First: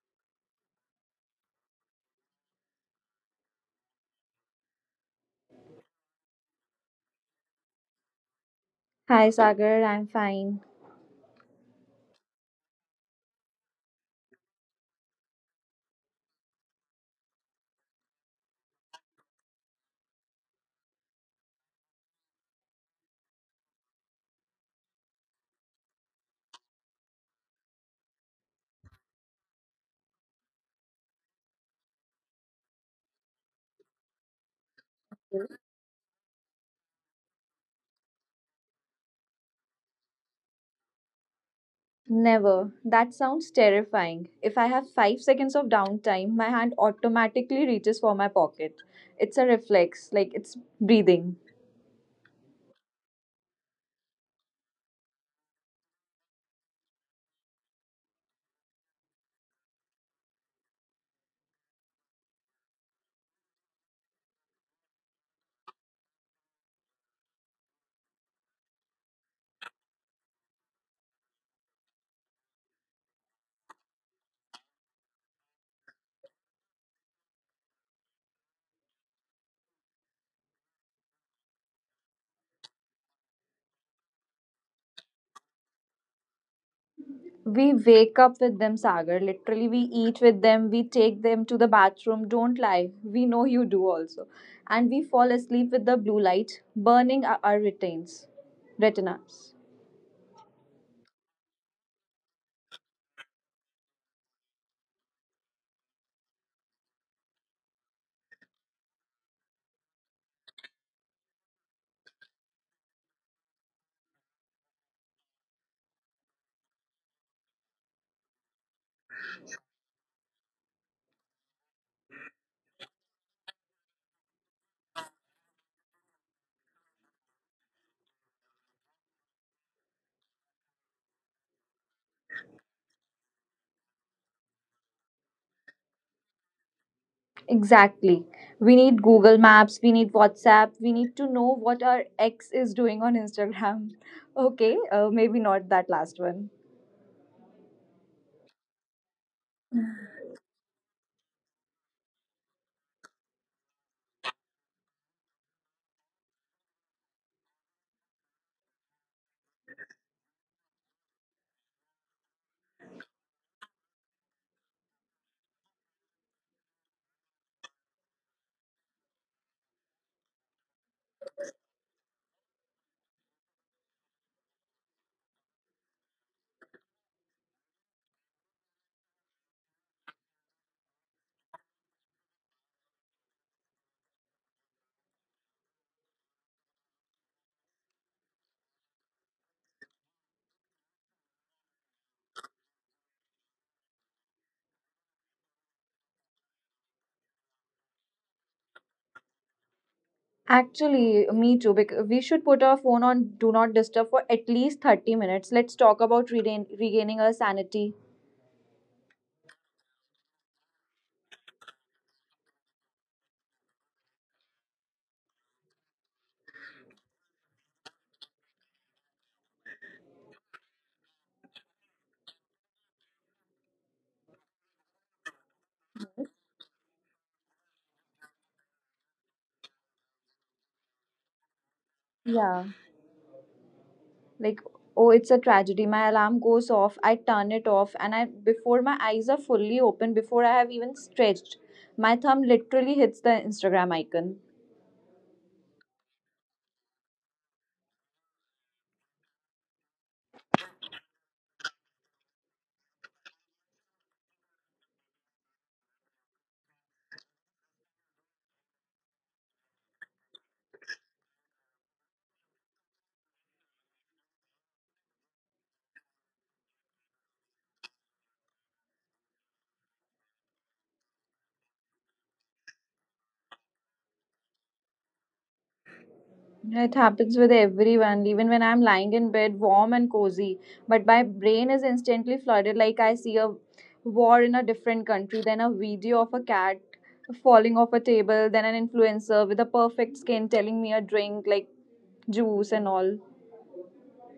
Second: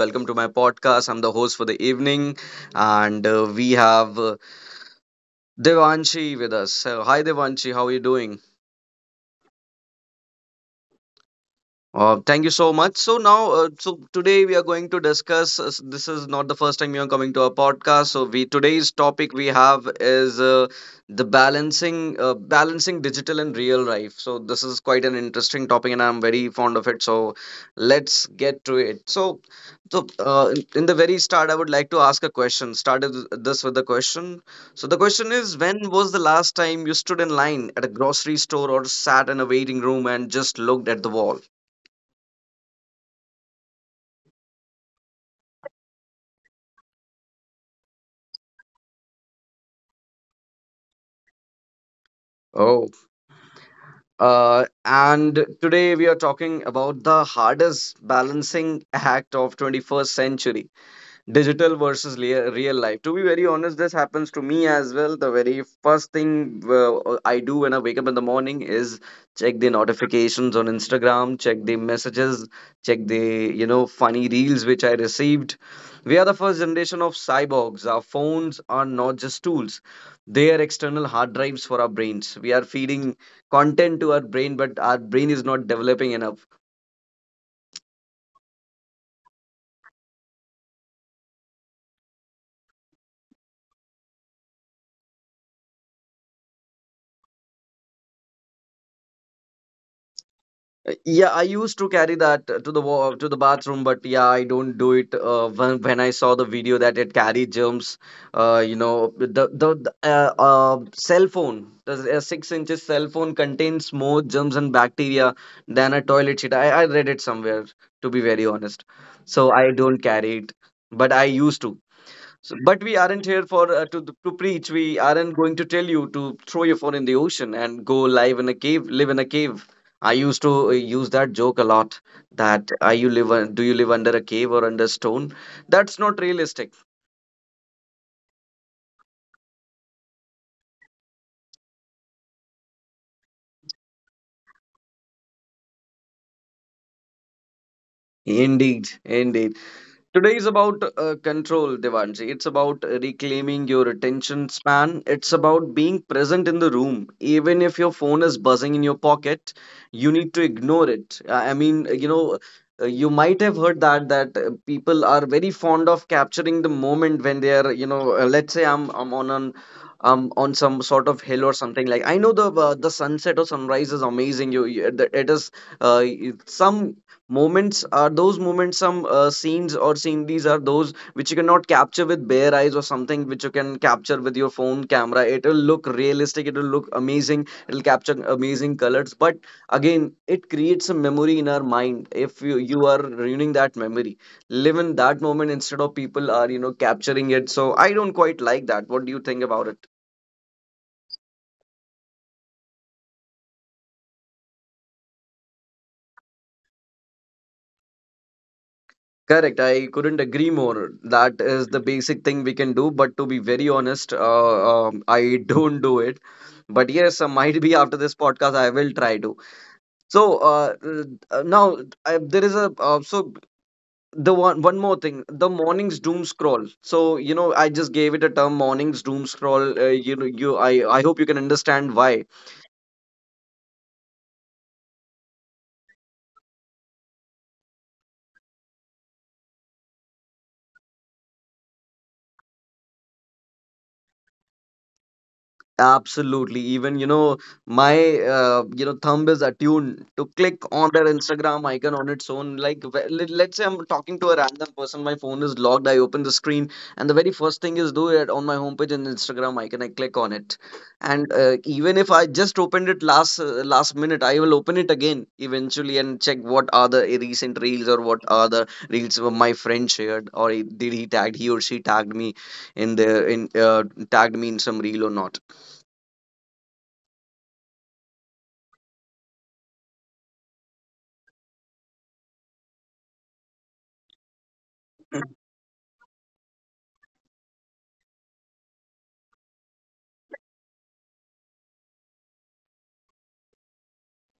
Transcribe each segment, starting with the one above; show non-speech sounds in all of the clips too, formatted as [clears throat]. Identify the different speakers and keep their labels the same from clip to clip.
Speaker 1: Welcome to my podcast. I'm the host for the evening, and we have Devanshi with us. So, hi Devanshi, how are you doing?
Speaker 2: Hi Sagar, I'm fine.
Speaker 1: Thank you so much. So now, today we are going to discuss. This is not the first time you are coming to our podcast. So we today's topic we have is the balancing, balancing digital and real life. So this is quite an interesting topic, and I'm very fond of it. So let's get to it. So, in the very start, I would like to ask a question. Started this with a question. So the question is, when was the last time you stood in line at a grocery store or sat in a waiting room and just looked at the wall?
Speaker 2: Never. That sounds terrifying. If I have 5 seconds of downtime, my hand automatically reaches for my pocket. It's a reflex, like it's breathing.
Speaker 1: Oh, and today we are talking about the hardest balancing act of 21st century, digital versus real life. To be very honest, this happens to me as well. The very first thing I do when I wake up in the morning is check the notifications on Instagram, check the messages, check the funny reels which I received. We are the first generation of cyborgs. Our phones are not just tools, they are external hard drives for our brains. We are feeding content to our brain, but our brain is not developing enough.
Speaker 2: We wake up with them, Sagar. Literally, we eat with them, we take them to the bathroom. Don't lie. We know you do also. And we fall asleep with the blue light burning our retains, retinas.
Speaker 1: Yeah, I used to carry that to the to the bathroom, but yeah, I don't do it. When I saw the video that it carried germs, you know, the the cell phone, the 6 inches cell phone contains more germs and bacteria than a toilet seat. I read it somewhere, to be very honest. So I don't carry it, but I used to. So, but we aren't here for to preach. We aren't going to tell you to throw your phone in the ocean and go live in a cave, live in a cave. I used to use that joke a lot. That are you live? Do you live under a cave or under stone? That's not realistic.
Speaker 2: Exactly. We need Google Maps, we need WhatsApp, we need to know what our ex is doing on Instagram. [laughs] Okay, maybe not that last one.
Speaker 1: Indeed, indeed. Today is about control, Devanji. It's about reclaiming your attention span. It's about being present in the room. Even if your phone is buzzing in your pocket, you need to ignore it. You might have heard that people are very fond of capturing the moment when they are, you know, let's say I'm on an on some sort of hill or something like. I know the sunset or sunrise is amazing. You it it is uh, some moments are those moments, some scenes or scene. These are those which you cannot capture with bare eyes, or something which you can capture with your phone camera. It will look realistic, it will look amazing, it will capture amazing colors, but again it creates a memory in our mind. If you are ruining that memory, live in that moment instead of people are capturing it. So I don't quite like that. What do you think about it?
Speaker 2: Actually, me too, because we should put our phone on Do Not Disturb for at least 30 minutes. Let's talk about regaining our sanity.
Speaker 1: Correct. I couldn't agree more. That is the basic thing we can do. But to be very honest, I [laughs] don't do it. But yes, might be after this podcast, I will try to. So now I, there is a so the one one more thing, the morning's doom scroll. So you know, I just gave it a term, morning's doom scroll. You know, you I hope you can understand why.
Speaker 2: Yeah, like, oh, it's a tragedy. My alarm goes off, I turn it off, and I before my eyes are fully open, before I have even stretched, my thumb literally hits the Instagram icon.
Speaker 1: Absolutely. Even, you know, my thumb is attuned to click on their Instagram icon on its own. Like, let's say I'm talking to a random person, my phone is logged, I open the screen, and the very first thing is do it on my homepage and Instagram icon. I click on it, and even if I just opened it last last minute, I will open it again eventually and check what are the recent reels, or what are the reels of my friend shared, or he- did he tagged he or she tagged me in the in tagged me in some reel or not.
Speaker 2: It happens with everyone, even when I'm lying in bed, warm and cozy. But my brain is instantly flooded, like I see a war in a different country, then a video of a cat falling off a table, then an influencer with a perfect skin telling me a drink like juice and all.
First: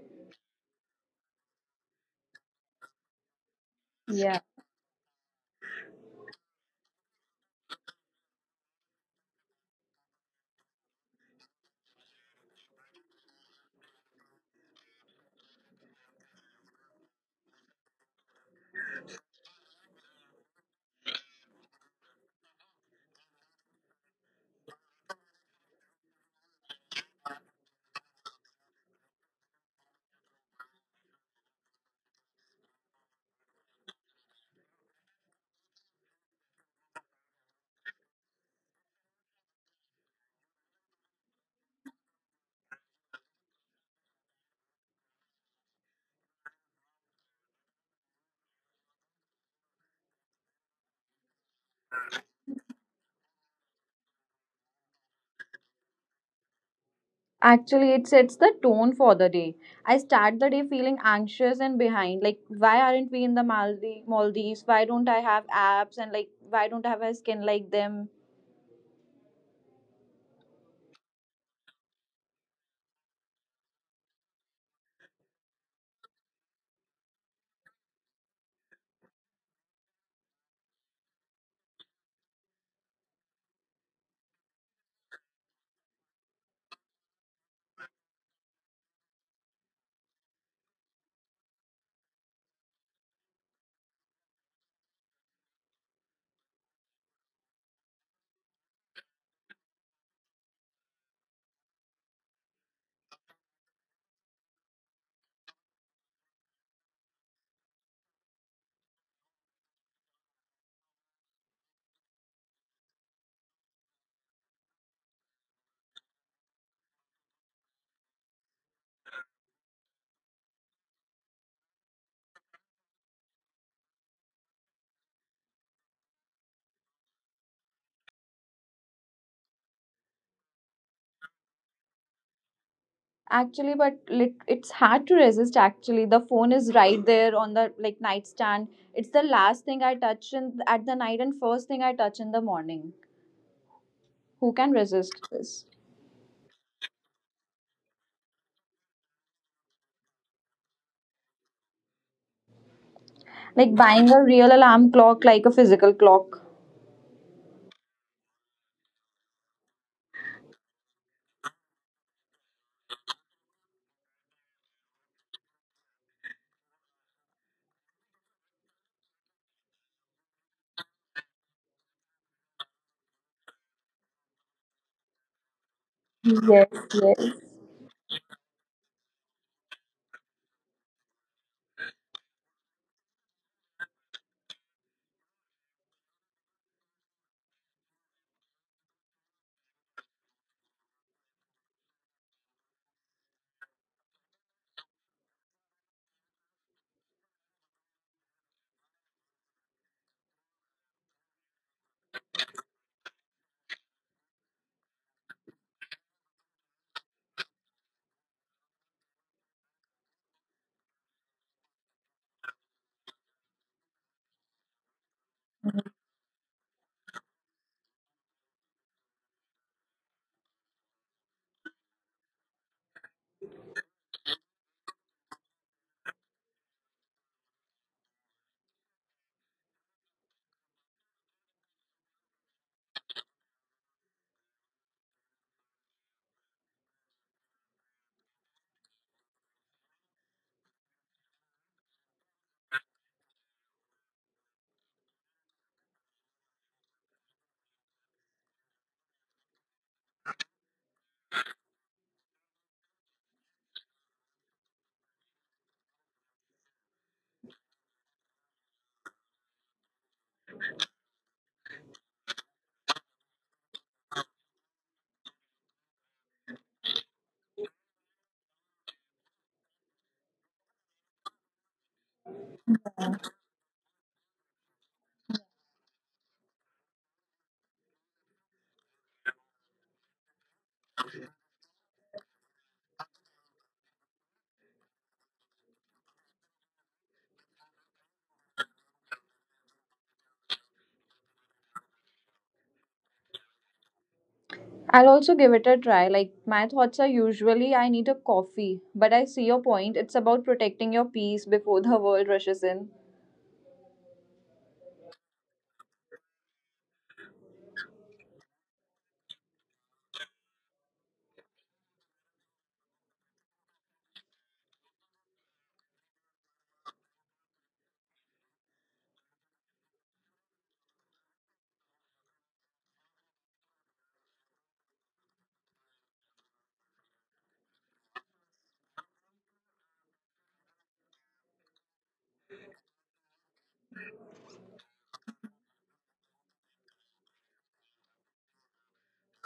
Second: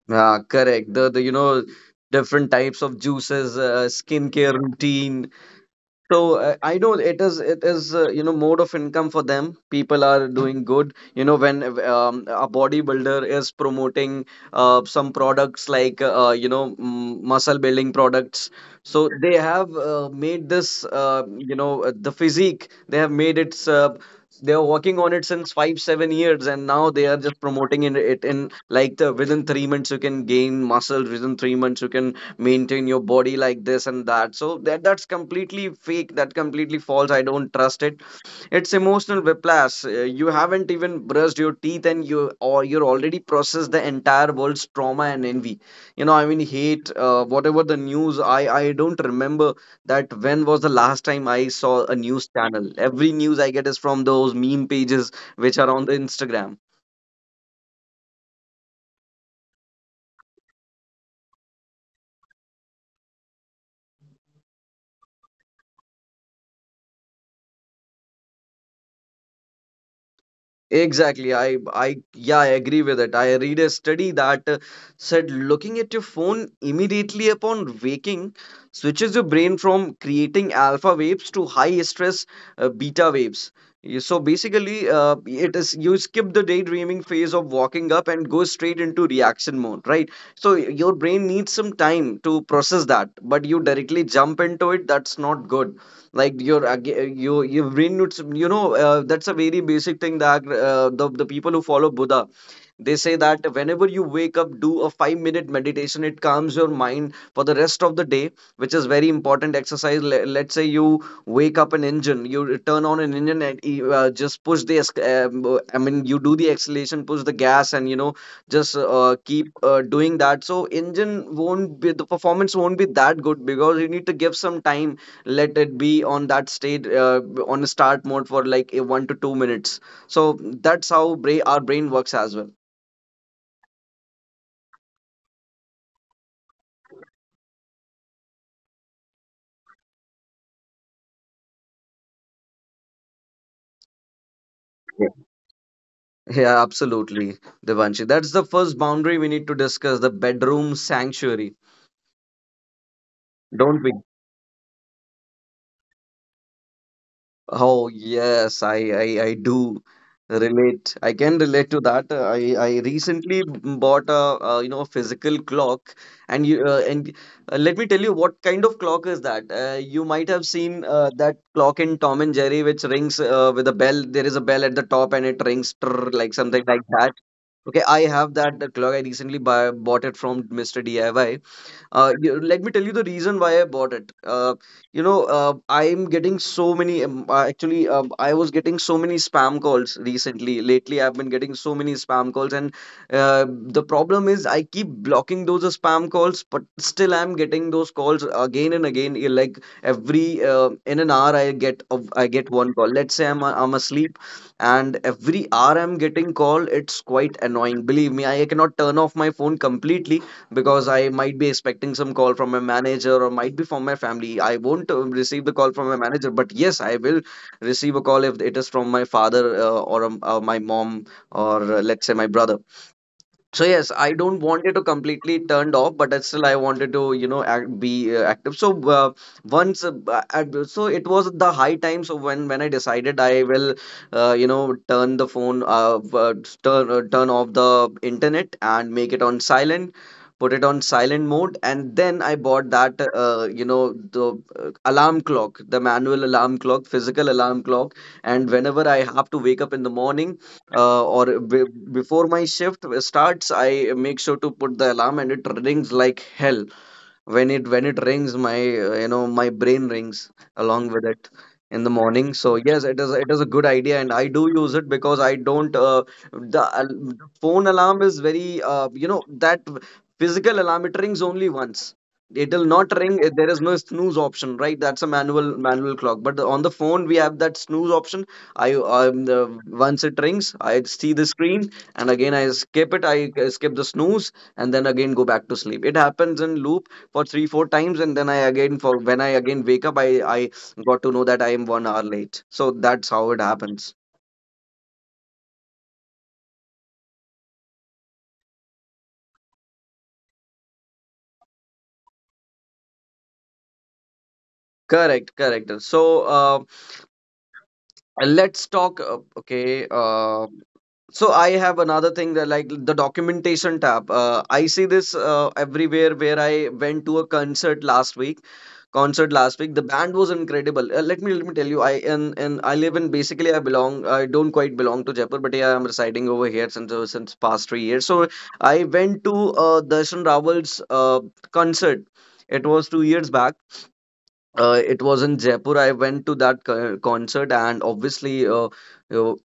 Speaker 1: Yeah, correct. The different types of juices, skincare routine, so I know it is mode of income for them. People are doing good. You know when a bodybuilder is promoting some products like muscle building products. So they have made this the physique. They have made it. They are working on it since 5 7 years, and now they are just promoting in it in like the within 3 months you can gain muscle. Within 3 months you can maintain your body like this and that. So that that's completely fake, that completely false, I don't trust it. It's emotional whiplash. You haven't even brushed your teeth and you or you're already processed the entire world's trauma and envy, hate, whatever the news. I don't remember that when was the last time I saw a news channel. Every news I get is from those meme pages which are on the Instagram.
Speaker 2: Actually, it sets the tone for the day. I start the day feeling anxious and behind. Like, why aren't we in the Maldives? Why don't I have abs? And like, why don't I have a skin like them?
Speaker 1: Exactly. Yeah, I agree with it. I read a study that said looking at your phone immediately upon waking switches your brain from creating alpha waves to high stress beta waves. So basically, it is you skip the daydreaming phase of walking up and go straight into reaction mode, right? So your brain needs some time to process that, but you directly jump into it. That's not good. like your ag- you your brain needs that's a very basic thing that the people who follow Buddha, they say that whenever you wake up do a 5-minute meditation, it calms your mind for the rest of the day, which is very important exercise. Let's say you wake up an engine, you turn on an engine, and just push the you do the acceleration, push the gas, and you know just keep doing that. So engine won't be, the performance won't be that good, because you need to give some time, let it be on that state on a start mode for like a 1 to 2 minutes. So our brain works as well.
Speaker 2: Actually, it's hard to resist. Actually, the phone is right there on the like nightstand. It's the last thing I touch in at the night and first thing I touch in the morning. Who can
Speaker 1: Yeah.
Speaker 2: resist this?
Speaker 1: Yeah, absolutely, Devanshi. That's the first boundary we need to discuss, the bedroom sanctuary,
Speaker 2: Like
Speaker 1: don't we?
Speaker 2: buying a real alarm clock, like a physical clock.
Speaker 1: Oh yes, I do relate. I can relate to that. I recently bought a, physical clock, and you and let me tell you what kind of clock is that. You might have seen that clock in Tom and Jerry, which rings with a bell. There is a bell at the top, and it rings trrr, like something
Speaker 2: Yes,
Speaker 1: like that.
Speaker 2: yes.
Speaker 1: Okay, I have that clock. I recently bought it from Mr. DIY. Let me tell you the reason why I bought it. I'm getting so many. I was getting so many spam calls recently. Lately, I've been getting so many spam calls, and the problem is I keep blocking those spam calls, but still I'm getting those calls again and again. Like every in an hour, I get one call. Let's say I'm asleep, and every hour I'm getting call. It's quite annoying. Believe me, I cannot turn off my phone completely because I might be expecting some call from my manager or might be from my family. I won't receive the call from my manager, but yes, I will receive a call if it is from my father or my mom or let's say my brother. So yes, I don't want it to completely turned off, but I still I wanted to be active. So so it was the high time. So when I decided I will turn the phone turn off the internet and make it on silent, put it on silent mode, and then I bought that the alarm clock, the manual alarm clock, physical alarm clock, and whenever I have to wake up in the morning uh, or b- before my shift starts, I make sure to put the alarm, and it rings like hell. When it rings, my my brain rings along with it in the morning. So yes, it is a good idea, and I do use it because I don't the phone alarm is very that physical alarm, it rings only once. It will not ring. There is no snooze option, right? That's a manual clock. But on the phone we have that snooze option. i um, the, Once it rings, I see the screen, and again I skip it. I skip the snooze and then again go back to sleep. It happens in loop for 3 4 times, and then I again for when I again wake up, I got to know that I am 1 hour late. So that's how it happens.
Speaker 2: I'll also give it a try. Like my thoughts are usually I need a coffee, but I see your point. It's about protecting your peace before the world rushes in.
Speaker 1: Correct, correct. So uh, let's talk okay So I have another thing, that like the documentation tab. I see this everywhere. Where I went to a concert last week. Concert last week. The band was incredible. Let me tell you. I and I live in, basically I belong, I don't quite belong to Jaipur, but yeah, I'm residing over here since since past 3 years. So I went to Darshan Rawal's concert. It was 2 years back. It was in Jaipur. I went to that concert, and obviously, you know,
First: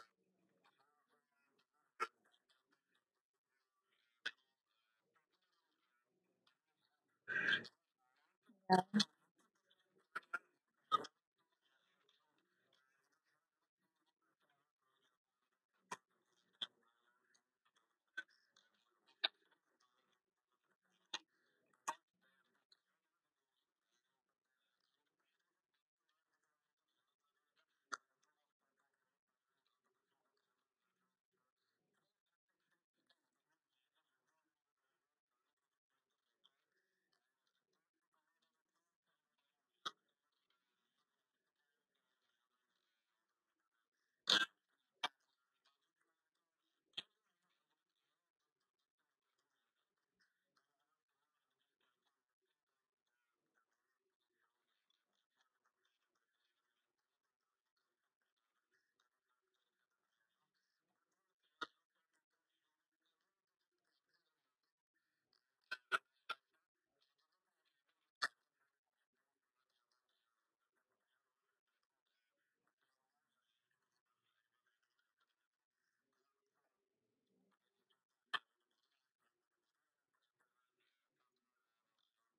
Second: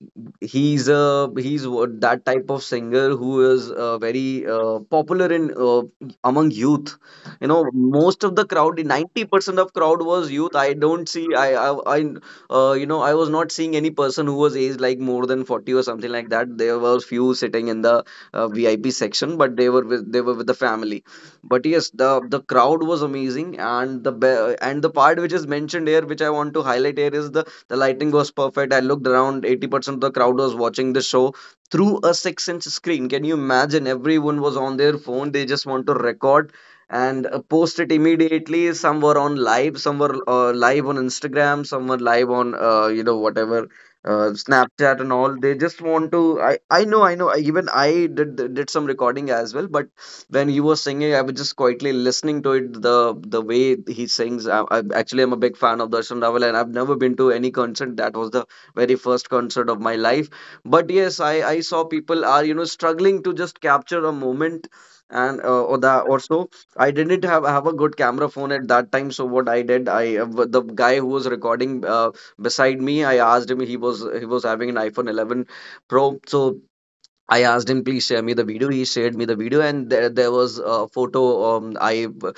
Speaker 1: he's a he's wo- that type of singer who is very popular in among youth. You know, most of the crowd, 90% of crowd was youth. I don't see, I was not seeing any person who was aged like more than 40 or something like that. There were few sitting in the VIP section, but they were with, they were with the family. But yes, the crowd was amazing, and and the part which is mentioned here, which I want to highlight here, is the lighting was perfect. I looked around, 80% of the crowd was watching the show through a 6-inch screen. Can you imagine? Everyone was on their phone. They just want to record and post it immediately. Some were on live, some were live on Instagram, some were live on whatever, Snapchat and all. They just want to. I know, I know. I, even I did some recording as well. But when he was singing, I was just quietly listening to it. The way he sings, I actually am a big fan of Darshan Rawal, and I've never been to any concert. That was the very first concert of my life. But yes, I saw people are struggling to just capture a moment, and or that or so. I didn't have a good camera phone at that time. So what I did, the guy who was recording beside me, I asked him. He was having an iPhone 11 Pro. So I asked him, please share me the video. He shared me the video, and there was a photo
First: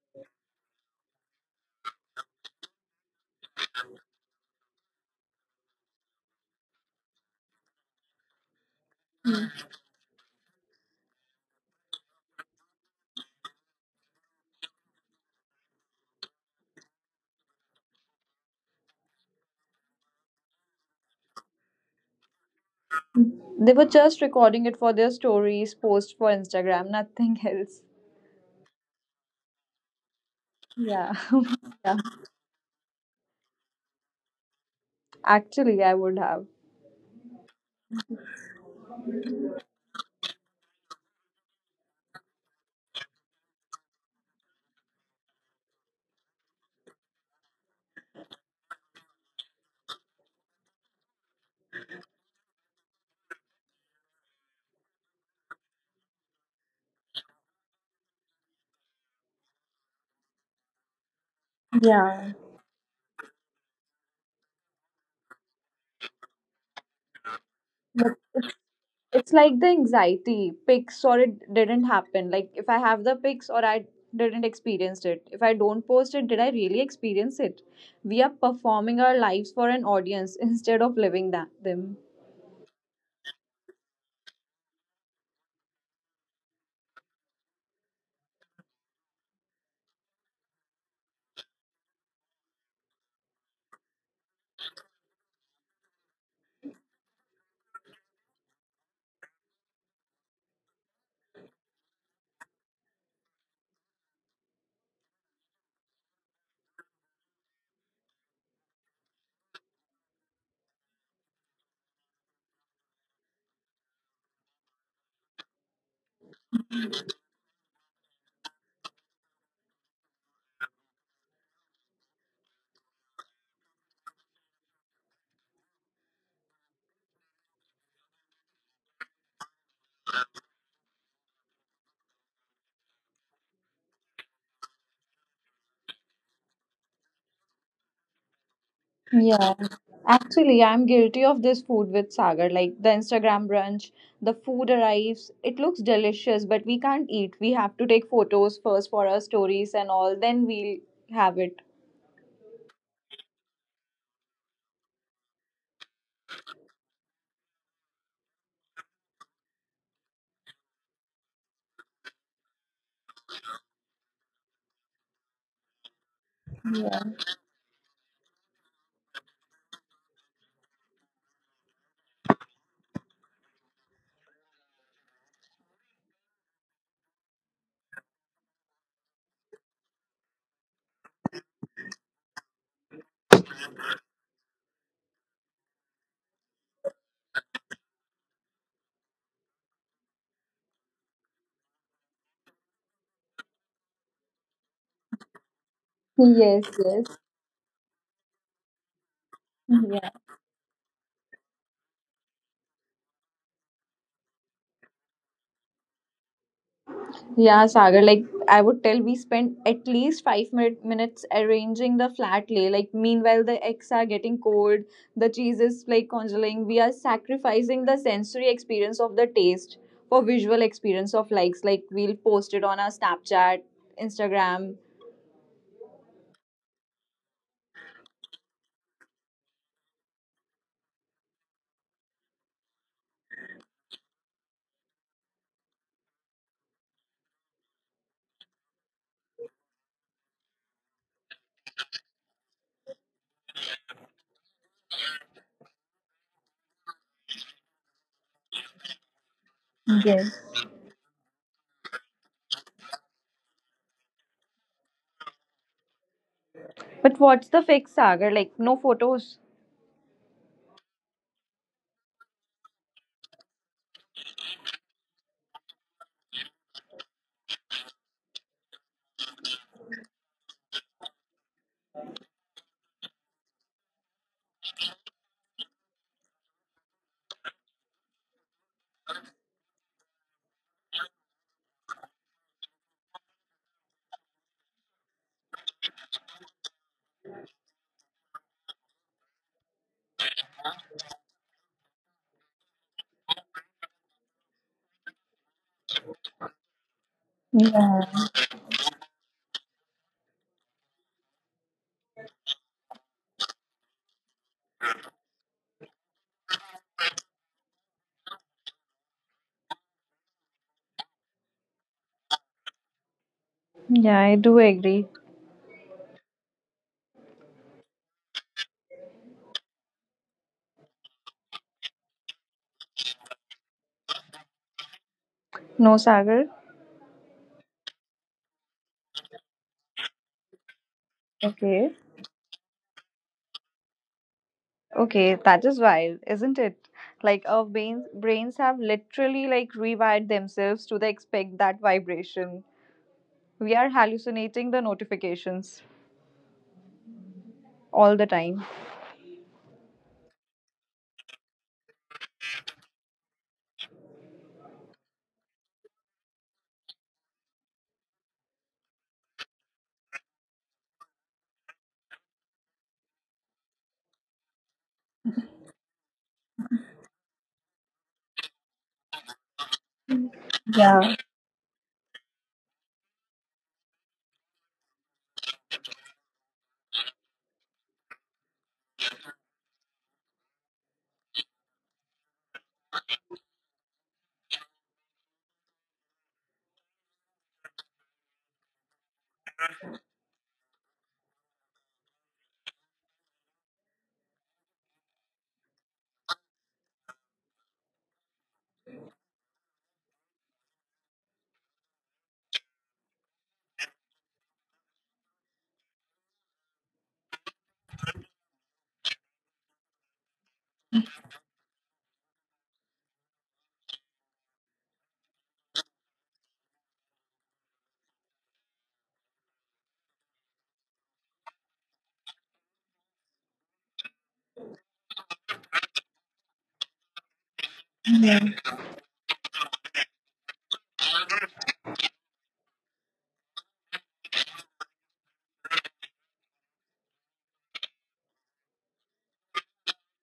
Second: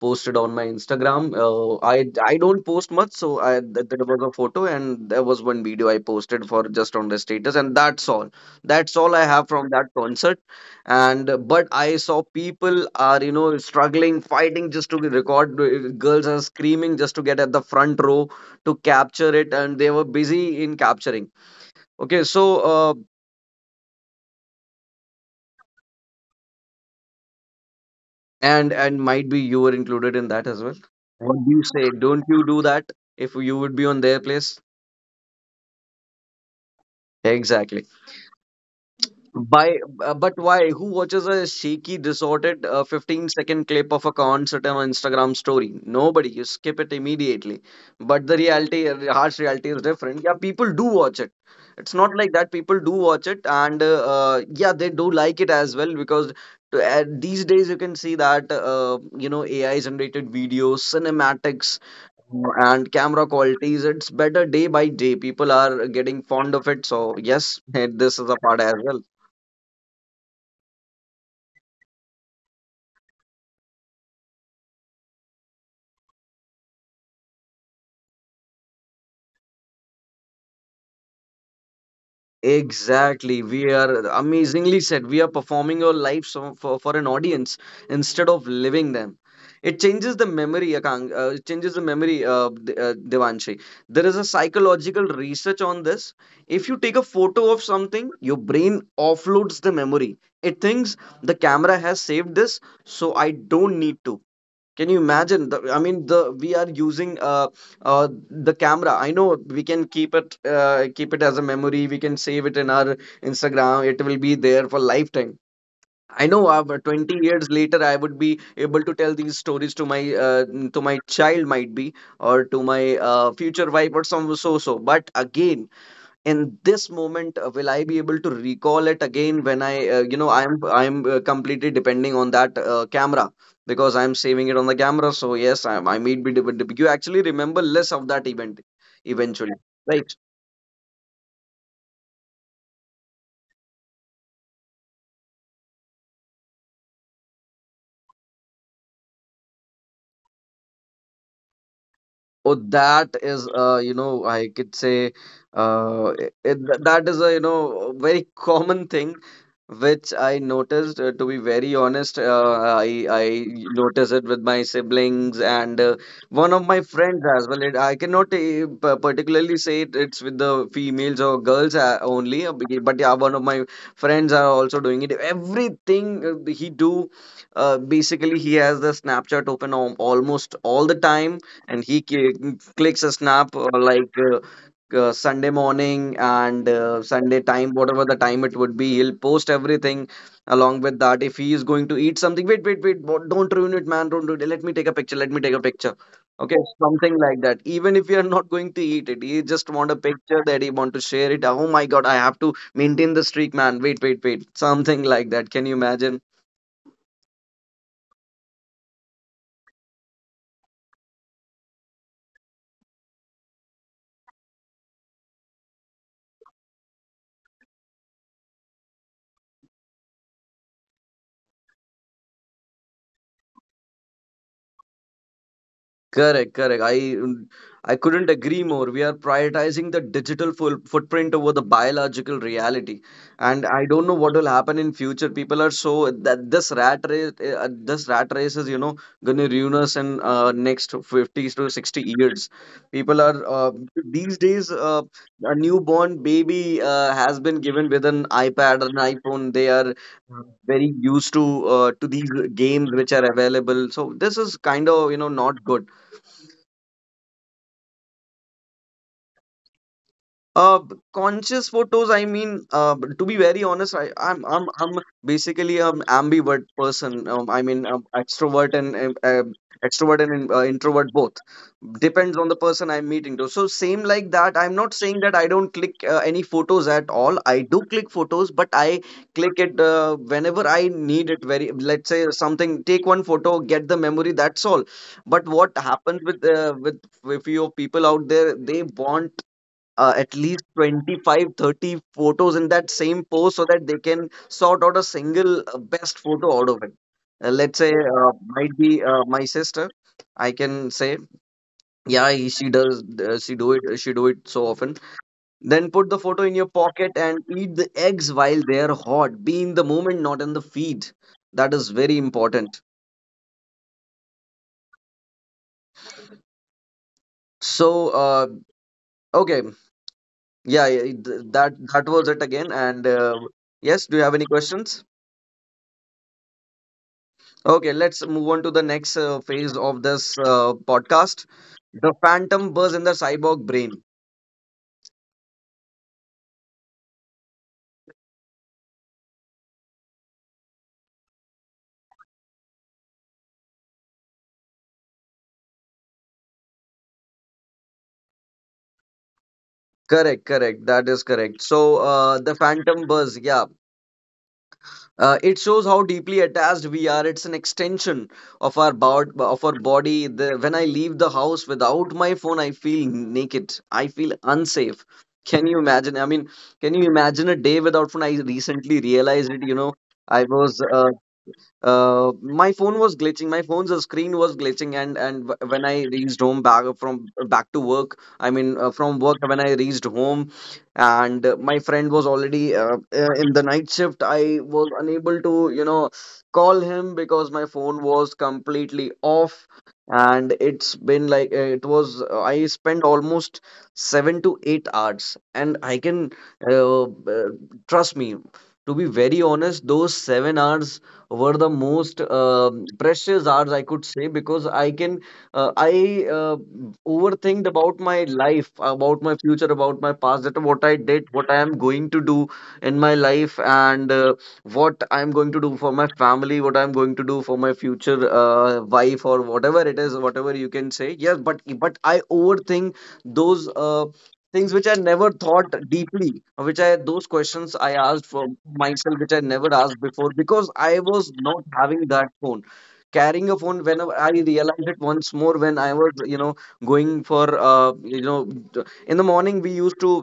Speaker 1: posted on my Instagram. I don't post much, so there was a photo, and there was one video I posted for just on the status, and that's all. That's all I have from that concert. And but I saw people are struggling, fighting just to record. Girls are screaming just to get at the front row to capture it, and they were busy in capturing. Okay, so uh,
Speaker 2: They were just recording it for their stories post for Instagram, nothing [laughs] else.
Speaker 1: and might be you were included in that as well.
Speaker 2: Yeah.
Speaker 1: What
Speaker 2: [laughs]
Speaker 1: do you say?
Speaker 2: Yeah.
Speaker 1: Don't you do that if you would be on their place?
Speaker 2: Actually, I would have.
Speaker 1: Exactly. By but why? Who watches a shaky, distorted, 15-second clip of a concert on Instagram story? Nobody. You skip it immediately. But the reality, harsh reality is different. Yeah, people do watch it. It's not like that. People do watch it, and yeah, they do like it as well, because these days you can see that AI generated videos, cinematics,
Speaker 2: Yeah.
Speaker 1: mm, and camera qualities, it's better day by day. People are getting fond of it. So yes, [laughs] this is a part as well.
Speaker 2: It's like the anxiety, pics or it didn't happen. Like if I have the pics, or I didn't experience it. If I don't post it, did I really experience it? We are performing our lives for an audience [laughs] instead of living that them.
Speaker 1: Exactly. We are amazingly said. We are performing our lives for an audience instead of living them. It changes the memory, Akang, it changes the memory, Devanshi. There is a psychological research on this. If you take a photo of something, your brain offloads the memory. It thinks the camera has saved this, so I don't need to. Can you imagine? The, I mean, the we are using the camera. I know we can keep it as a memory. We can save it in our Instagram. It will be there for lifetime. I know. But 20 years later, I would be able to tell these stories to my child, might be, or to my future wife or some so so. But again, in this moment, will I be able to recall it again when I I'm completely depending on that camera, because I'm saving it on the camera. So yes, I may be, you actually remember less of that event
Speaker 2: Yeah.
Speaker 1: eventually, right?
Speaker 2: Actually, I'm guilty of this food with Sagar. Like the Instagram brunch, the food arrives, it looks delicious, but we can't eat. We have to take photos first for our stories and all, then we'll have it.
Speaker 1: Oh, that is, I could say, that is a, you know, very [laughs] common thing which I noticed. To be very honest, I noticed it with my siblings and one of my
Speaker 2: Yeah.
Speaker 1: friends as well. It, I cannot particularly say it, it's with the females or girls only, but yeah, one of my friends are also doing it. Everything he do, basically, he has the Snapchat open almost all the time, and clicks a snap Sunday morning and Sunday time, whatever the time it would be. He'll post everything along with that. If he is going to eat something, wait, wait, wait, don't ruin it, man, don't ruin it. Let me take a picture. Let me take a picture. Okay,
Speaker 2: Yes, yes.
Speaker 1: something like that. Even if you are not going to eat it, he just want a
Speaker 2: Yeah.
Speaker 1: picture that he want to share it. Oh my God, I have to maintain the streak, man. Wait, wait, wait. Something like that. Can you imagine?
Speaker 2: Yeah, Sagar, like I would tell we spend at least 5 minute, minutes arranging the flat lay. Like meanwhile the eggs are getting cold, the cheese is like congealing. We are sacrificing the sensory experience of the taste for visual experience of likes. Like we'll post it on our Snapchat, Instagram.
Speaker 1: Correct, correct. I couldn't agree more. We are prioritizing the digital full footprint over the biological reality, and I don't know what will happen in future. People are so that this rat race is, you know, gonna ruin us in next 50 to 60 years. People are these days a newborn baby has been given with an iPad or an iPhone. They are
Speaker 2: Yes.
Speaker 1: very used to these games which are available. So this is kind of, you know, not good.
Speaker 2: But what's the fix, Sagar? Like no photos.
Speaker 1: Conscious photos. I mean, to be very honest, I, I'm basically an ambivert person. I mean, extrovert and extrovert and introvert both. Depends on the person I'm meeting to. So same like that. I'm not saying that I don't click any photos at all. I do click photos, but I click it whenever I need it. Very, let's say something. Take one photo, get the memory. That's all. But what happens with with few people out there? They want at least 25, 30 photos in that same post so that they can sort out a single best photo out of it. Let's say
Speaker 2: Yeah.
Speaker 1: might be my sister, I can say. Yeah, she does, she do it so often. Then put the photo in your pocket and eat the eggs while they're hot. Be in the moment, not in the feed. That is very important.
Speaker 2: Yeah, I do agree.
Speaker 1: So uh, okay that was it again. And yes, do you have any questions?
Speaker 2: No, Sagar.
Speaker 1: Okay, let's move on to the next phase of this podcast.
Speaker 2: Okay.
Speaker 1: The phantom buzz in the cyborg brain.
Speaker 2: Okay, that is wild, isn't it? Like our brains have literally like rewired themselves to the expect that vibration. We are hallucinating the notifications all the time.
Speaker 1: Correct, correct. That is correct. So, the phantom buzz, yeah. It shows how deeply attached we are. It's an extension of our body. The, when I leave the house without my phone, I feel naked. I feel unsafe. Can you imagine? I mean, can you imagine a day without phone? I recently realized it. You know, I was
Speaker 2: Yeah.
Speaker 1: my phone was glitching. My phone's screen was glitching, and when I reached home back from back to work, I mean, from work when I reached home, and my friend was already in the night shift. I was unable to call him because my phone was completely off, and it's been like it was. I spent almost 7 to 8 hours, and I can uh, uh, trust me. To be very honest, those 7 hours were the most precious hours I could say because I can I overthinked about my life, about my future, about my past, that what I did, what I am going to do in my life, and what I'm going to do for my family, what I'm going to do for my future wife or whatever it is, whatever you can say. Yes, but I overthink those. Things which I never thought deeply, which I those questions I asked for
Speaker 2: Yeah.
Speaker 1: myself, which I never asked before because I was not having that phone. Carrying a phone, whenever I realized it once more, when I was going for, in the morning we used to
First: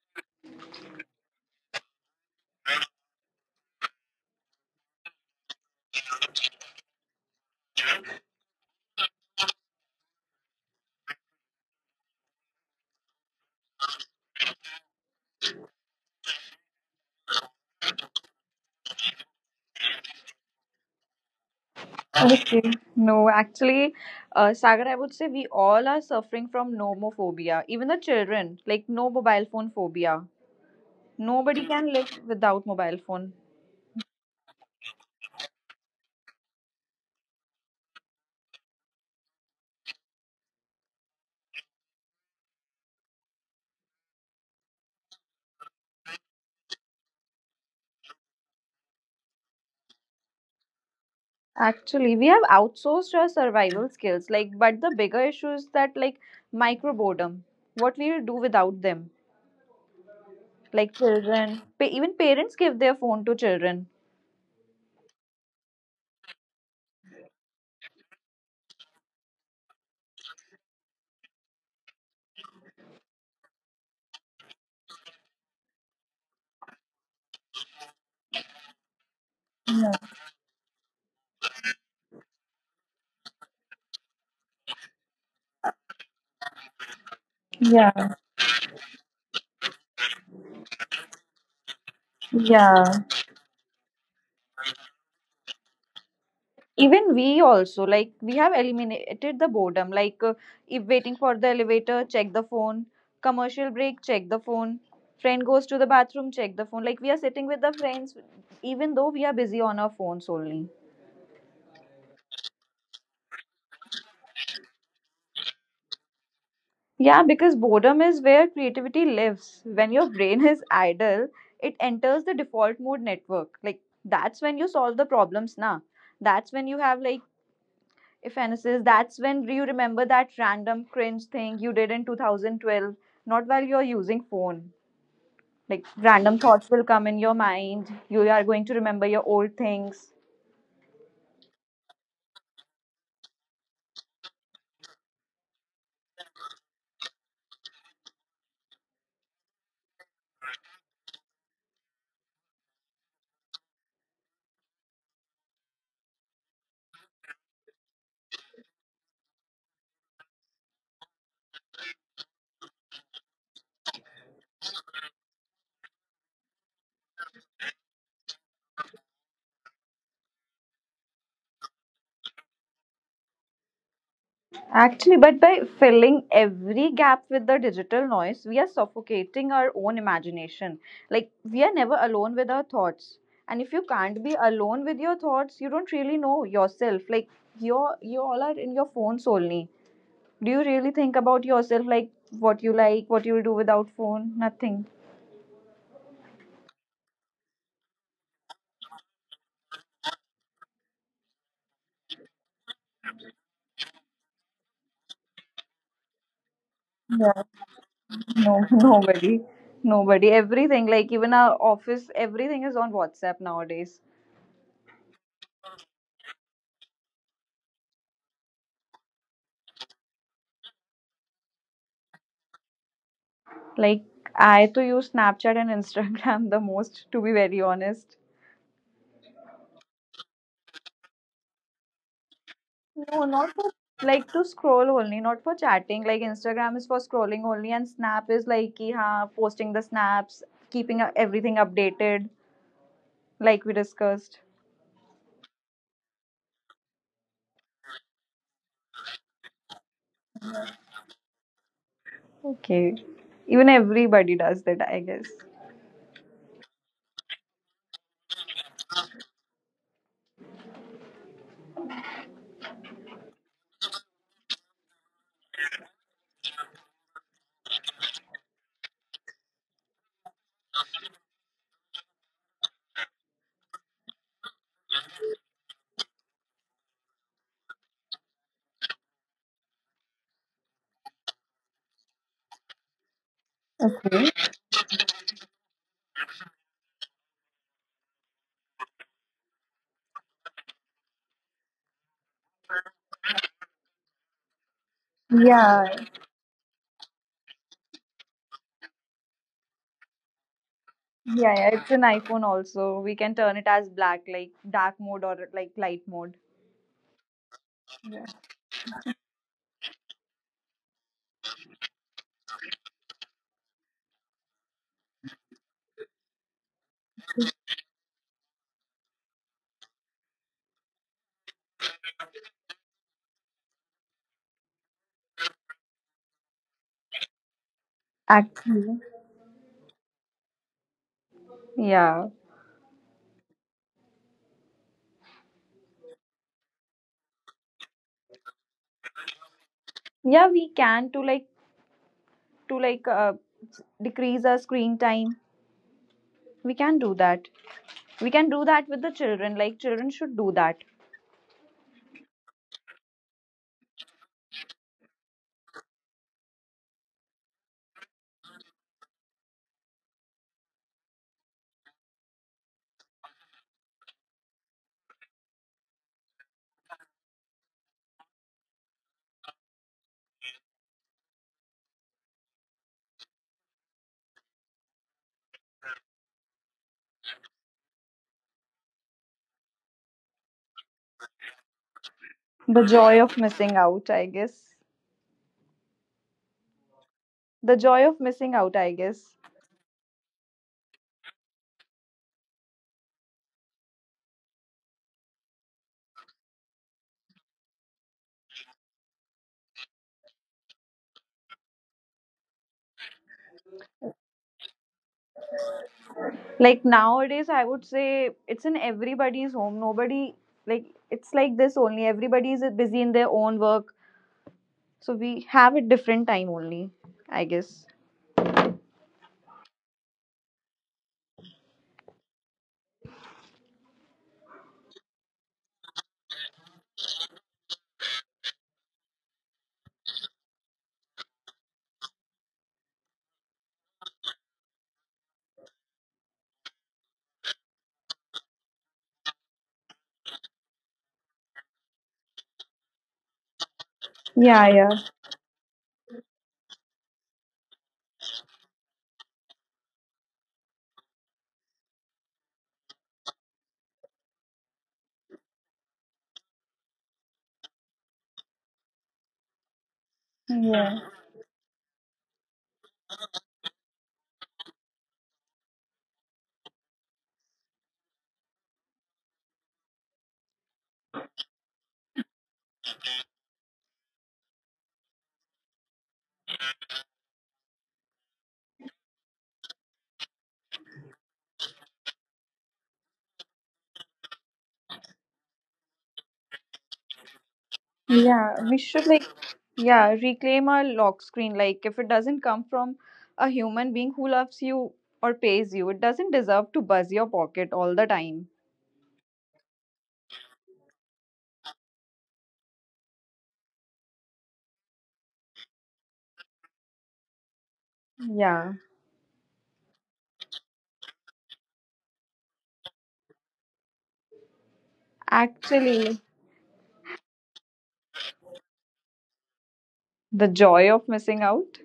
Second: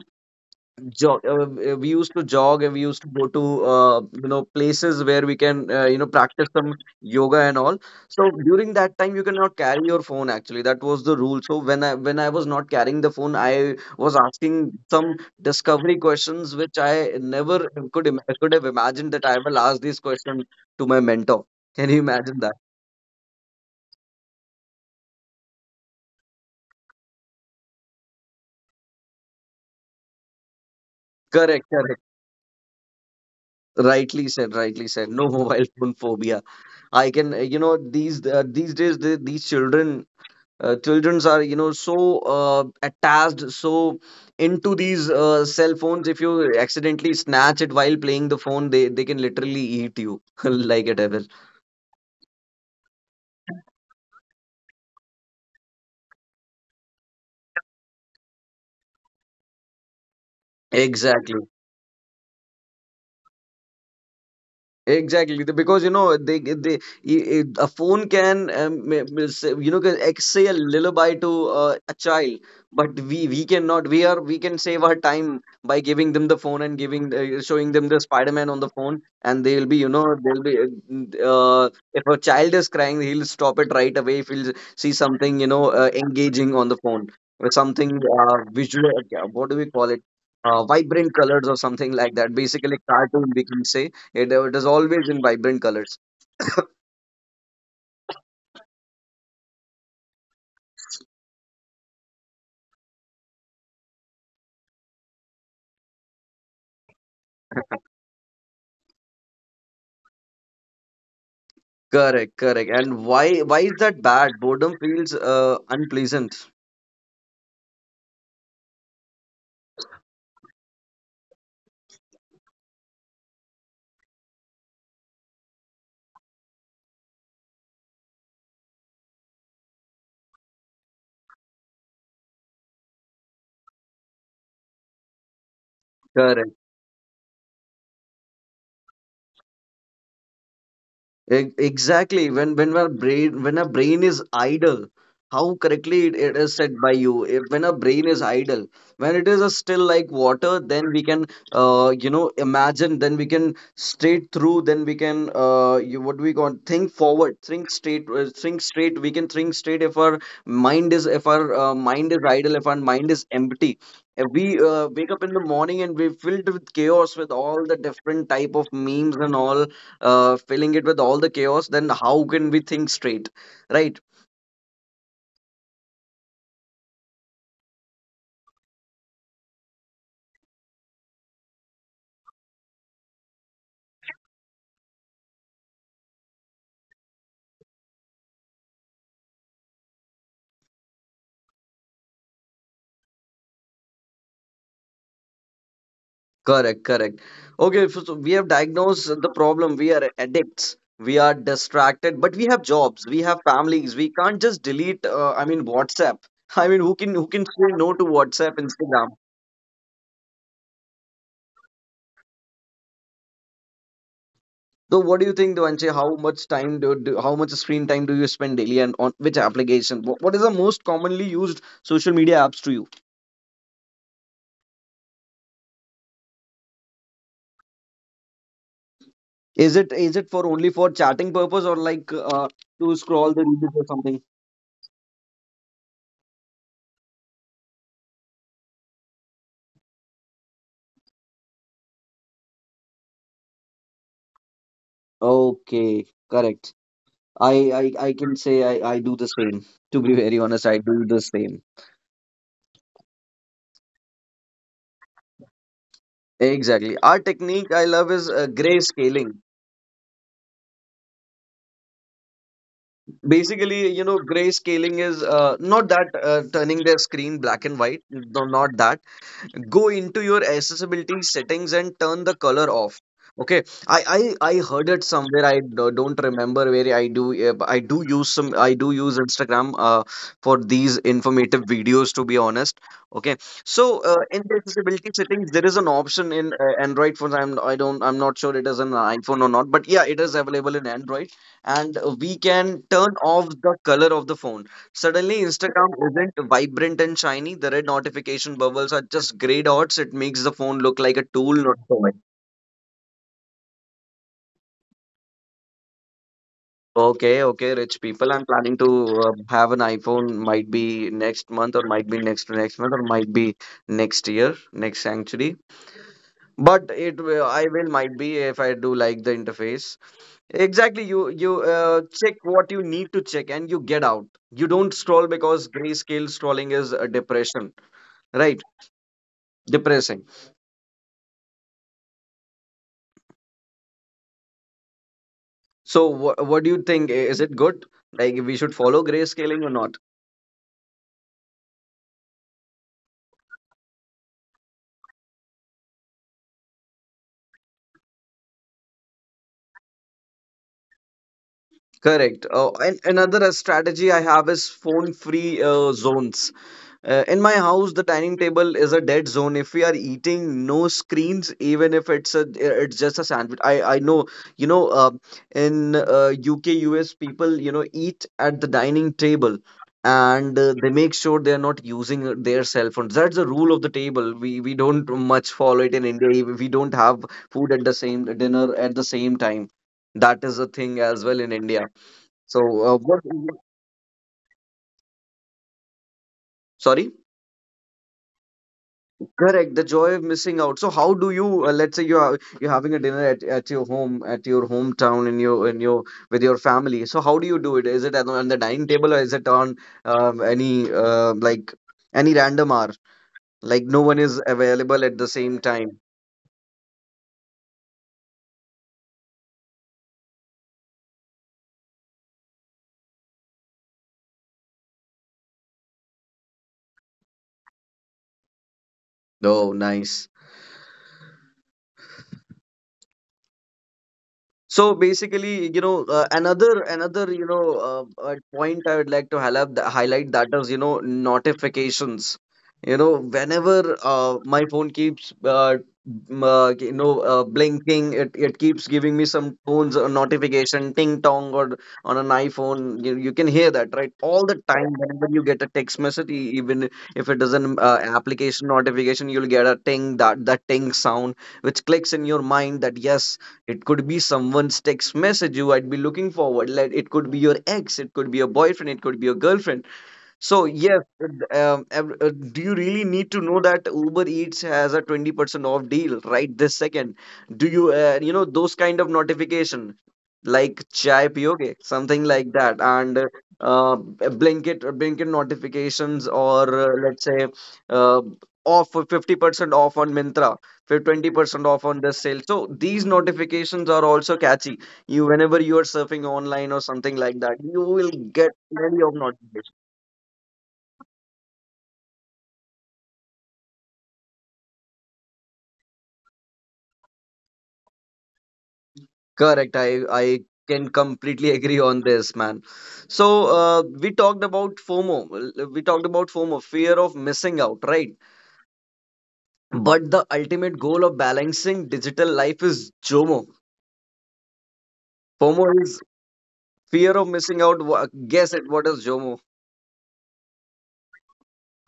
Speaker 1: jog, we used to jog, and we used to go to places where we can practice some yoga and all. So during that time you cannot carry your phone, actually that was the rule. So when I was not carrying the phone, I was asking some discovery questions which I never could have imagined that I will ask these questions to my mentor. Can you imagine that?
Speaker 2: Okay. No, actually, Sagar, I would say we all are suffering from nomophobia. Even the children, like no mobile phone phobia.
Speaker 1: Correct,
Speaker 2: Nobody can
Speaker 1: correct.
Speaker 2: live without mobile phone.
Speaker 1: Rightly said, rightly said. No [laughs] mobile phone phobia. I can, these days, these children childrens are, you know, so attached, so into these cell phones. If you accidentally snatch it while playing the phone, they can literally eat you [laughs] like a devil.
Speaker 2: Actually, we have outsourced our survival skills, like, but the bigger issue is that, like, micro boredom. What we will do without them? Like
Speaker 1: Exactly.
Speaker 2: children, even parents give their phone to children.
Speaker 1: Exactly, because you know a phone can, can say a lullaby to a child, but we cannot. We can save our time by giving them the phone and giving showing them the Spider Man on the phone, and
Speaker 2: Yeah.
Speaker 1: they'll be, if a child is crying, he'll stop it right away if he'll see something, you know, engaging on the phone or something
Speaker 2: Yeah.
Speaker 1: visual. What do we call it? Vibrant colors or something like that. Basically,
Speaker 2: Yeah.
Speaker 1: cartoon we can say it, it is always in vibrant colors.
Speaker 2: Even we also, like, we have eliminated the boredom. Like, if waiting for the elevator, check the phone. Commercial break, check the phone. Friend goes to the bathroom, check the phone. Like, we are sitting with the friends, even though we are busy on our phones only.
Speaker 1: Correct, correct. And why is that bad? Boredom feels unpleasant.
Speaker 2: Yeah, because boredom is where creativity lives. When your brain is idle, it enters the default mode network. Like that's when you solve the problems now. That's when you have like evanescence. That's when you remember that random cringe thing you did in 2012, not while you're using phone. Like random
Speaker 1: Correct.
Speaker 2: thoughts will come in your mind. You are going to remember your old things.
Speaker 1: Exactly. When our brain is idle, how correctly it is said by you. If when our brain is idle, when it is a still like water, then we can imagine. Then we can straight through. Then we can what do we call, think forward, think straight, think straight. We can think straight if our mind is if our mind is idle, if our mind is empty. If we wake up in the morning and we're filled with chaos, with all the different type of memes and all, filling it with all the chaos, then how can we think straight? Right?
Speaker 2: Actually, but by filling every gap with the digital noise, we are suffocating our own imagination. Like, we are never alone with our thoughts. And if you can't be alone with your thoughts, you don't really know yourself. Like, you all are in your phones only. Do you really think about yourself, like, what you do without phone? Nothing.
Speaker 1: Correct, correct. Okay, so we have diagnosed the problem. We are addicts. We are distracted, but we have jobs. We have families. We can't just delete. I mean, WhatsApp. I mean, who
Speaker 2: Yeah,
Speaker 1: can say no to WhatsApp,
Speaker 2: no, [laughs]
Speaker 1: Instagram?
Speaker 2: nobody. Nobody. Everything. Like, even our office, everything is on WhatsApp nowadays.
Speaker 1: So, what do you think, Devanshi? How much screen time do you spend daily, and on which application? What is the most commonly used social media apps to you?
Speaker 2: Like I to use Snapchat and Instagram [laughs] the most, to be very honest.
Speaker 1: Is it for only for chatting purpose, or like to
Speaker 2: No,
Speaker 1: scroll the
Speaker 2: not for
Speaker 1: reels or something?
Speaker 2: like to scroll only, not for chatting. Like Instagram is for scrolling only and Snap is like ki, haan, posting the snaps, keeping everything updated like we discussed.
Speaker 1: Okay, correct. I I can say I do the same. To be very honest, I do the same.
Speaker 2: Okay. Even everybody does that, I guess.
Speaker 1: Exactly. Our technique I love is gray scaling. Basically, you know, gray scaling is not that turning their screen black and white. No, not that. Go into your accessibility settings and turn the color off. Okay. i I heard it somewhere, I don't remember where. I do use Instagram, for these informative videos to be honest. Okay. So
Speaker 2: Okay.
Speaker 1: in the accessibility settings there is an option in Android phones. I'm I don't, I'm not sure it is an iPhone or not, but yeah, it is available in Android. And we can turn off the color of the phone. Suddenly,
Speaker 2: Yeah.
Speaker 1: Instagram isn't vibrant and shiny. The red notification bubbles are just gray dots. It makes the phone look like a tool,
Speaker 2: Yeah, yeah.
Speaker 1: not a
Speaker 2: It's an
Speaker 1: toy.
Speaker 2: iPhone also. We can turn it as black, like dark mode or like light mode.
Speaker 1: Okay, okay, rich people. I'm planning to have an iPhone. Might be next month, or might be next to next month, or might be next year, next century. But it will, I will, might be, if I do like the interface. Exactly. You Check what you need to check, and you get out. You don't scroll because grayscale scrolling is a depression, right?
Speaker 2: Actually.
Speaker 1: Depressing.
Speaker 2: Yeah.
Speaker 1: So what do you think? Is it good? Like we should follow grayscaling or not?
Speaker 2: Yeah, we can to like to decrease our screen time. We can do that. We can do that with the children. Like children should do that.
Speaker 1: Correct. And another strategy I have is phone-free zones. In my house, the dining table is a dead zone. If we are eating, no screens, even if it's just a sandwich. I know, you know, in UK, US, people, you know, eat at the dining table, and they make sure they are not using their cell phones. That's the rule of the table. We don't much follow it in India. We don't have food at the same dinner at the same time. That is a thing as well in India. So,
Speaker 2: The joy
Speaker 1: what?
Speaker 2: of missing out, I guess.
Speaker 1: Sorry.
Speaker 2: The joy of missing out, I guess.
Speaker 1: Correct, the joy of missing out. So how do you, let's say you're having a dinner at your home, at your hometown, in your with your family. So how do you do it? Is it on the dining table, or is it on any any random hour? Like no one is available at the same time.
Speaker 2: Like nowadays, I would say it's in everybody's home. Nobody, like, it's like this only. Everybody is busy in their own work, so we have a different time only, I guess.
Speaker 1: Oh, nice. So basically, you know, another point I would like to highlight, that is, you know, notifications. You know, whenever my phone keeps blinking, it keeps giving me some tones or notification, ting tong, or on an iPhone, you can hear that right all the
Speaker 2: Yeah.
Speaker 1: time.
Speaker 2: Yeah.
Speaker 1: Whenever you get a text message, even if it is an application notification, you'll get a ting, that ting sound, which clicks in your mind that yes, it could be someone's text message you might be looking forward. Like it could be your ex, it could be your boyfriend, it could be your girlfriend. So yes,
Speaker 2: Yeah.
Speaker 1: do you really need to know that Uber Eats has a 20% off deal right this second? Do you, those kind of notification like chai piyoge, something like that, and blanket notifications, or let's say, uh, off 50% off on Mintra, for 20% off on this sale. So these notifications are also catchy. You, whenever you are surfing online or something like that, you will get
Speaker 2: Yeah, we
Speaker 1: plenty
Speaker 2: should
Speaker 1: of
Speaker 2: like,
Speaker 1: notifications.
Speaker 2: yeah, reclaim a lock screen. Like if it doesn't come from a human being who loves you or pays you, it doesn't deserve to buzz your pocket all the time.
Speaker 1: Correct. I can completely agree on this, man. So we talked about FOMO. We talked about FOMO, fear of missing out, right?
Speaker 2: Yeah,
Speaker 1: But the ultimate goal of balancing digital life is JOMO. FOMO is
Speaker 2: actually,
Speaker 1: fear of missing out. Guess it. What is JOMO?
Speaker 2: the joy of missing out.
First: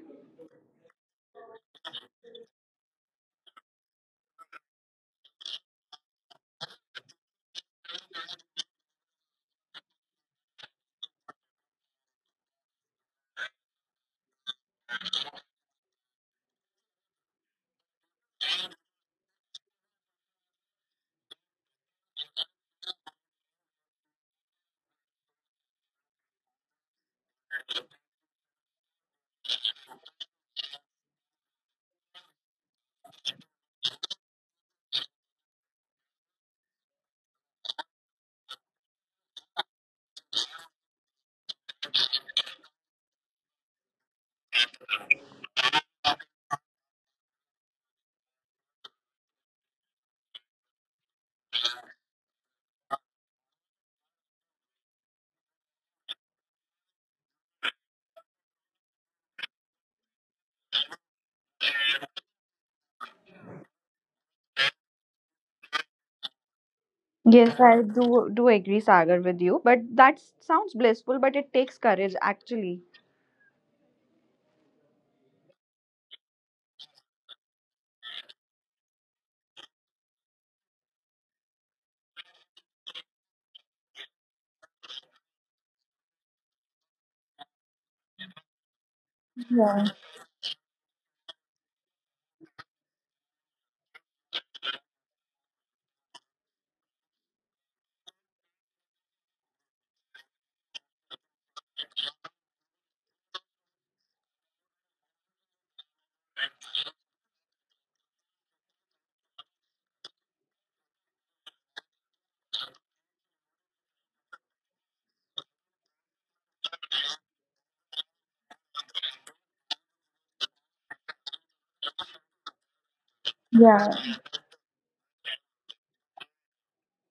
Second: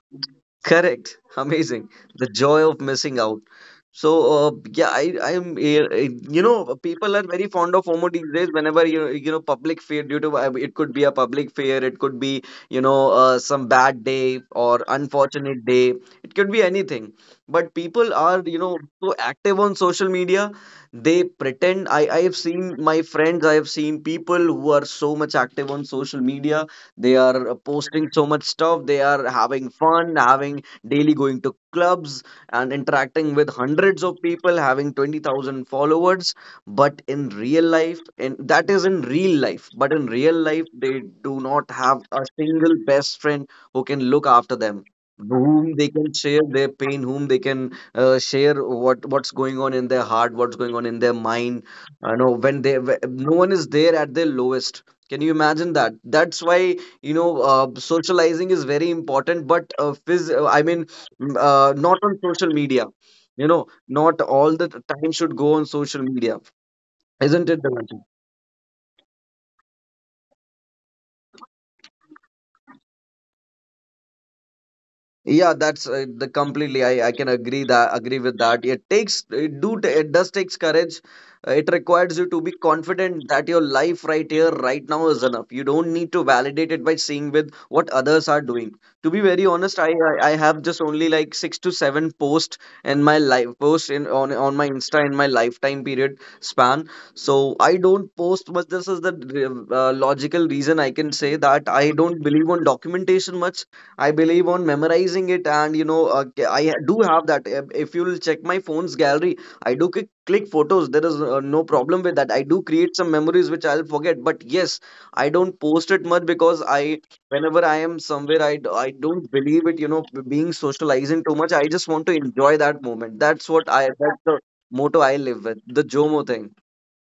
Speaker 1: Correct. [laughs] Amazing. The joy of missing out. So yeah, I am eh, eh, you know, people are very fond of FOMO these days. Whenever you, you know, public fear due to it could be a public fear, it could be, you know, some bad day or unfortunate day. It could be anything. But people are, you know, so active on social media. They pretend. I have seen my friends. I have seen people who are so much active on social media, they are posting so much stuff. They are having fun, having daily, going to clubs and interacting with hundreds of people, having 20,000 followers. But in real life, and that is in real life, but in real life, they do not have a single best friend who can look after them, whom they can share their pain, whom they can share what's going on in their heart, what's going on in their mind. I know when they wh- No one is there at their lowest. Can you imagine that? That's why, you know, socializing is very important, but I mean, not on social media, you know. Not all the time should go on social media, isn't
Speaker 2: Yes,
Speaker 1: it,
Speaker 2: I
Speaker 1: Devanshi?
Speaker 2: do. do agree, Sagar, with you, but that sounds blissful, but it takes courage actually.
Speaker 1: Yeah, that's the completely. I can agree that agree with that. It takes, it does takes courage. It requires you to be confident that your life right here, right now is enough. You don't need to validate it by seeing with what others are doing. To be very honest,
Speaker 2: Yeah,
Speaker 1: I have just only like six to seven posts in my life post in on my Insta in my lifetime period span. So I don't post much. This is the logical reason. I can say that I don't believe on documentation much. I believe on memorizing it, and you know, do have that. If you'll check my phone's gallery, I do click, click photos. There is no problem with that. I do create some memories which I'll forget. But yes, I don't post it much because whenever I am somewhere, I don't believe it. You know, being socializing too much. I just want to enjoy that moment. That's what
Speaker 2: yeah,
Speaker 1: I. That's the motto I live with. The Jomo thing.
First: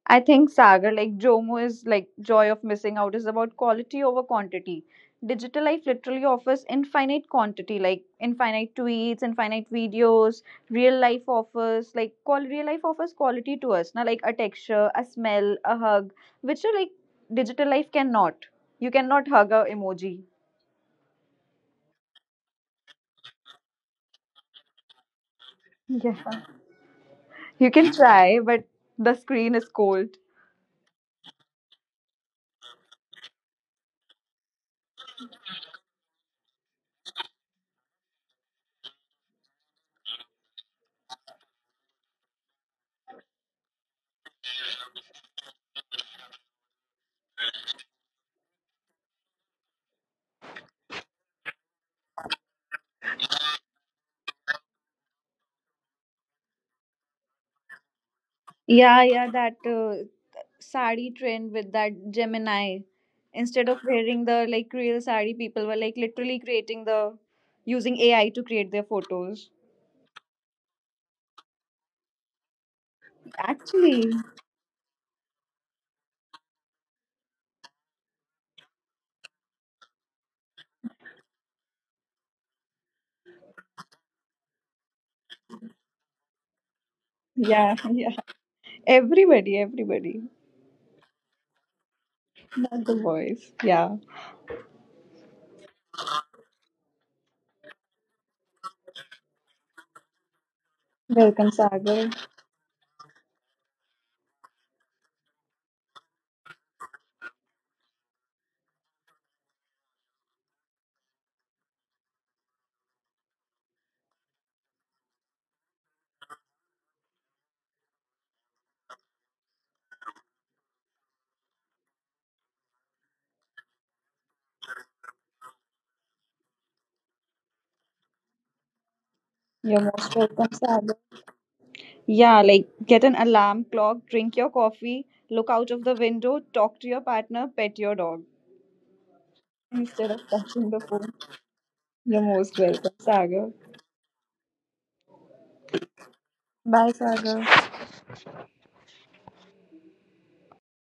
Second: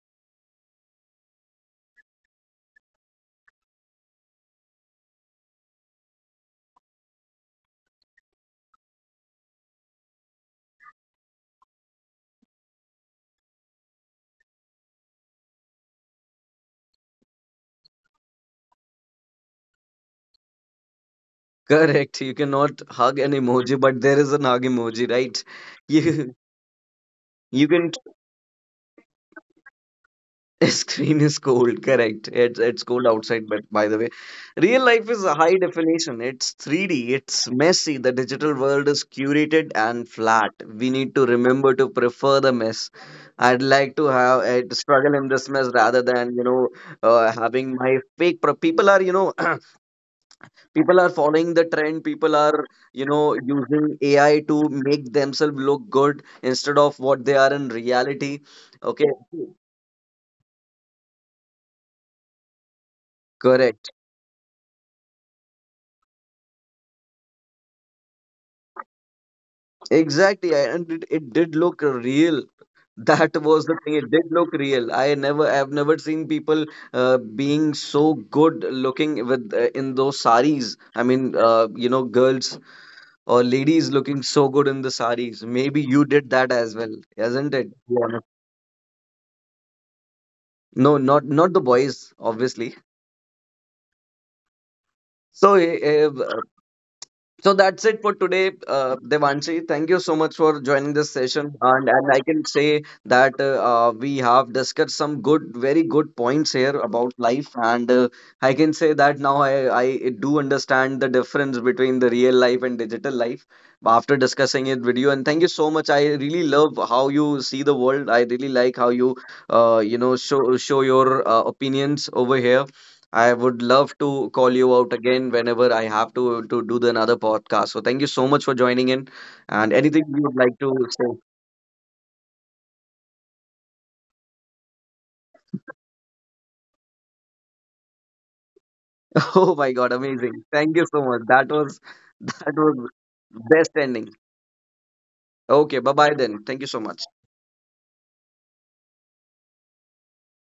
Speaker 2: I think Sagar, like Jomo is like joy of missing out is about quality over quantity. Digital life literally offers infinite quantity, like infinite tweets, infinite videos. Real life offers like call real life offers quality to us, na, like a texture, a smell, a hug, which are like digital life cannot. You cannot hug a emoji.
Speaker 1: Correct. You cannot hug an emoji, but there is an hug emoji, right? [laughs]
Speaker 2: Yeah.
Speaker 1: You you
Speaker 2: You
Speaker 1: can
Speaker 2: can try, but the screen is cold.
Speaker 1: [laughs] Screen is cold, correct. It's cold outside, but by the way, real life is a high definition. It's 3D, it's messy. The digital world is curated and flat. We need to remember to prefer the mess. I'd like to have struggle in this mess rather than, you know, having my fake. People are, you know, [clears throat] people are following the trend. People are, you know, using AI to make themselves look good instead of what they are in reality.
Speaker 2: Yeah,
Speaker 1: Okay,
Speaker 2: yeah, that sari trend with that Gemini. Instead of
Speaker 1: correct.
Speaker 2: wearing the like real sari, people were like literally creating the using AI to create their photos.
Speaker 1: Exactly. And it did look real. [laughs] That was the thing. It
Speaker 2: Actually,
Speaker 1: did look real. I've never seen people being so good looking with in those saris. I mean, you know, girls or ladies looking so good in the saris. Maybe you did that as well, isn't it?
Speaker 2: yeah, [laughs] yeah.
Speaker 1: Yeah.
Speaker 2: Everybody, everybody.
Speaker 1: No, not the boys, obviously.
Speaker 2: Not the boys. Yeah.
Speaker 1: So, uh, So that's it for today, Devanshi. Thank you so much for joining this
Speaker 2: Welcome,
Speaker 1: session. And
Speaker 2: Sagar.
Speaker 1: I can say that we have discussed some very good points here about life. And I can say that now I do understand the difference between the real life and digital life after discussing it with you. And thank you so much. I really love how you see the world. I really like how you know, show your opinions over here. I would love to call you out again whenever I have to do the another podcast. So thank you so much for joining in. And
Speaker 2: You're
Speaker 1: anything
Speaker 2: most
Speaker 1: you would
Speaker 2: welcome,
Speaker 1: like to
Speaker 2: Sagar.
Speaker 1: say?
Speaker 2: Yeah, like get an alarm clock, drink your coffee, look out of the window, talk to your partner, pet your dog
Speaker 1: [laughs] Oh my God,
Speaker 2: instead of
Speaker 1: amazing!
Speaker 2: touching
Speaker 1: Thank
Speaker 2: the
Speaker 1: you so
Speaker 2: phone.
Speaker 1: much. That was [laughs]
Speaker 2: You're
Speaker 1: that
Speaker 2: most
Speaker 1: was
Speaker 2: welcome, Sagar.
Speaker 1: best ending. Okay, bye bye then. Thank you so
Speaker 2: Bye,
Speaker 1: much.
Speaker 2: Sagar.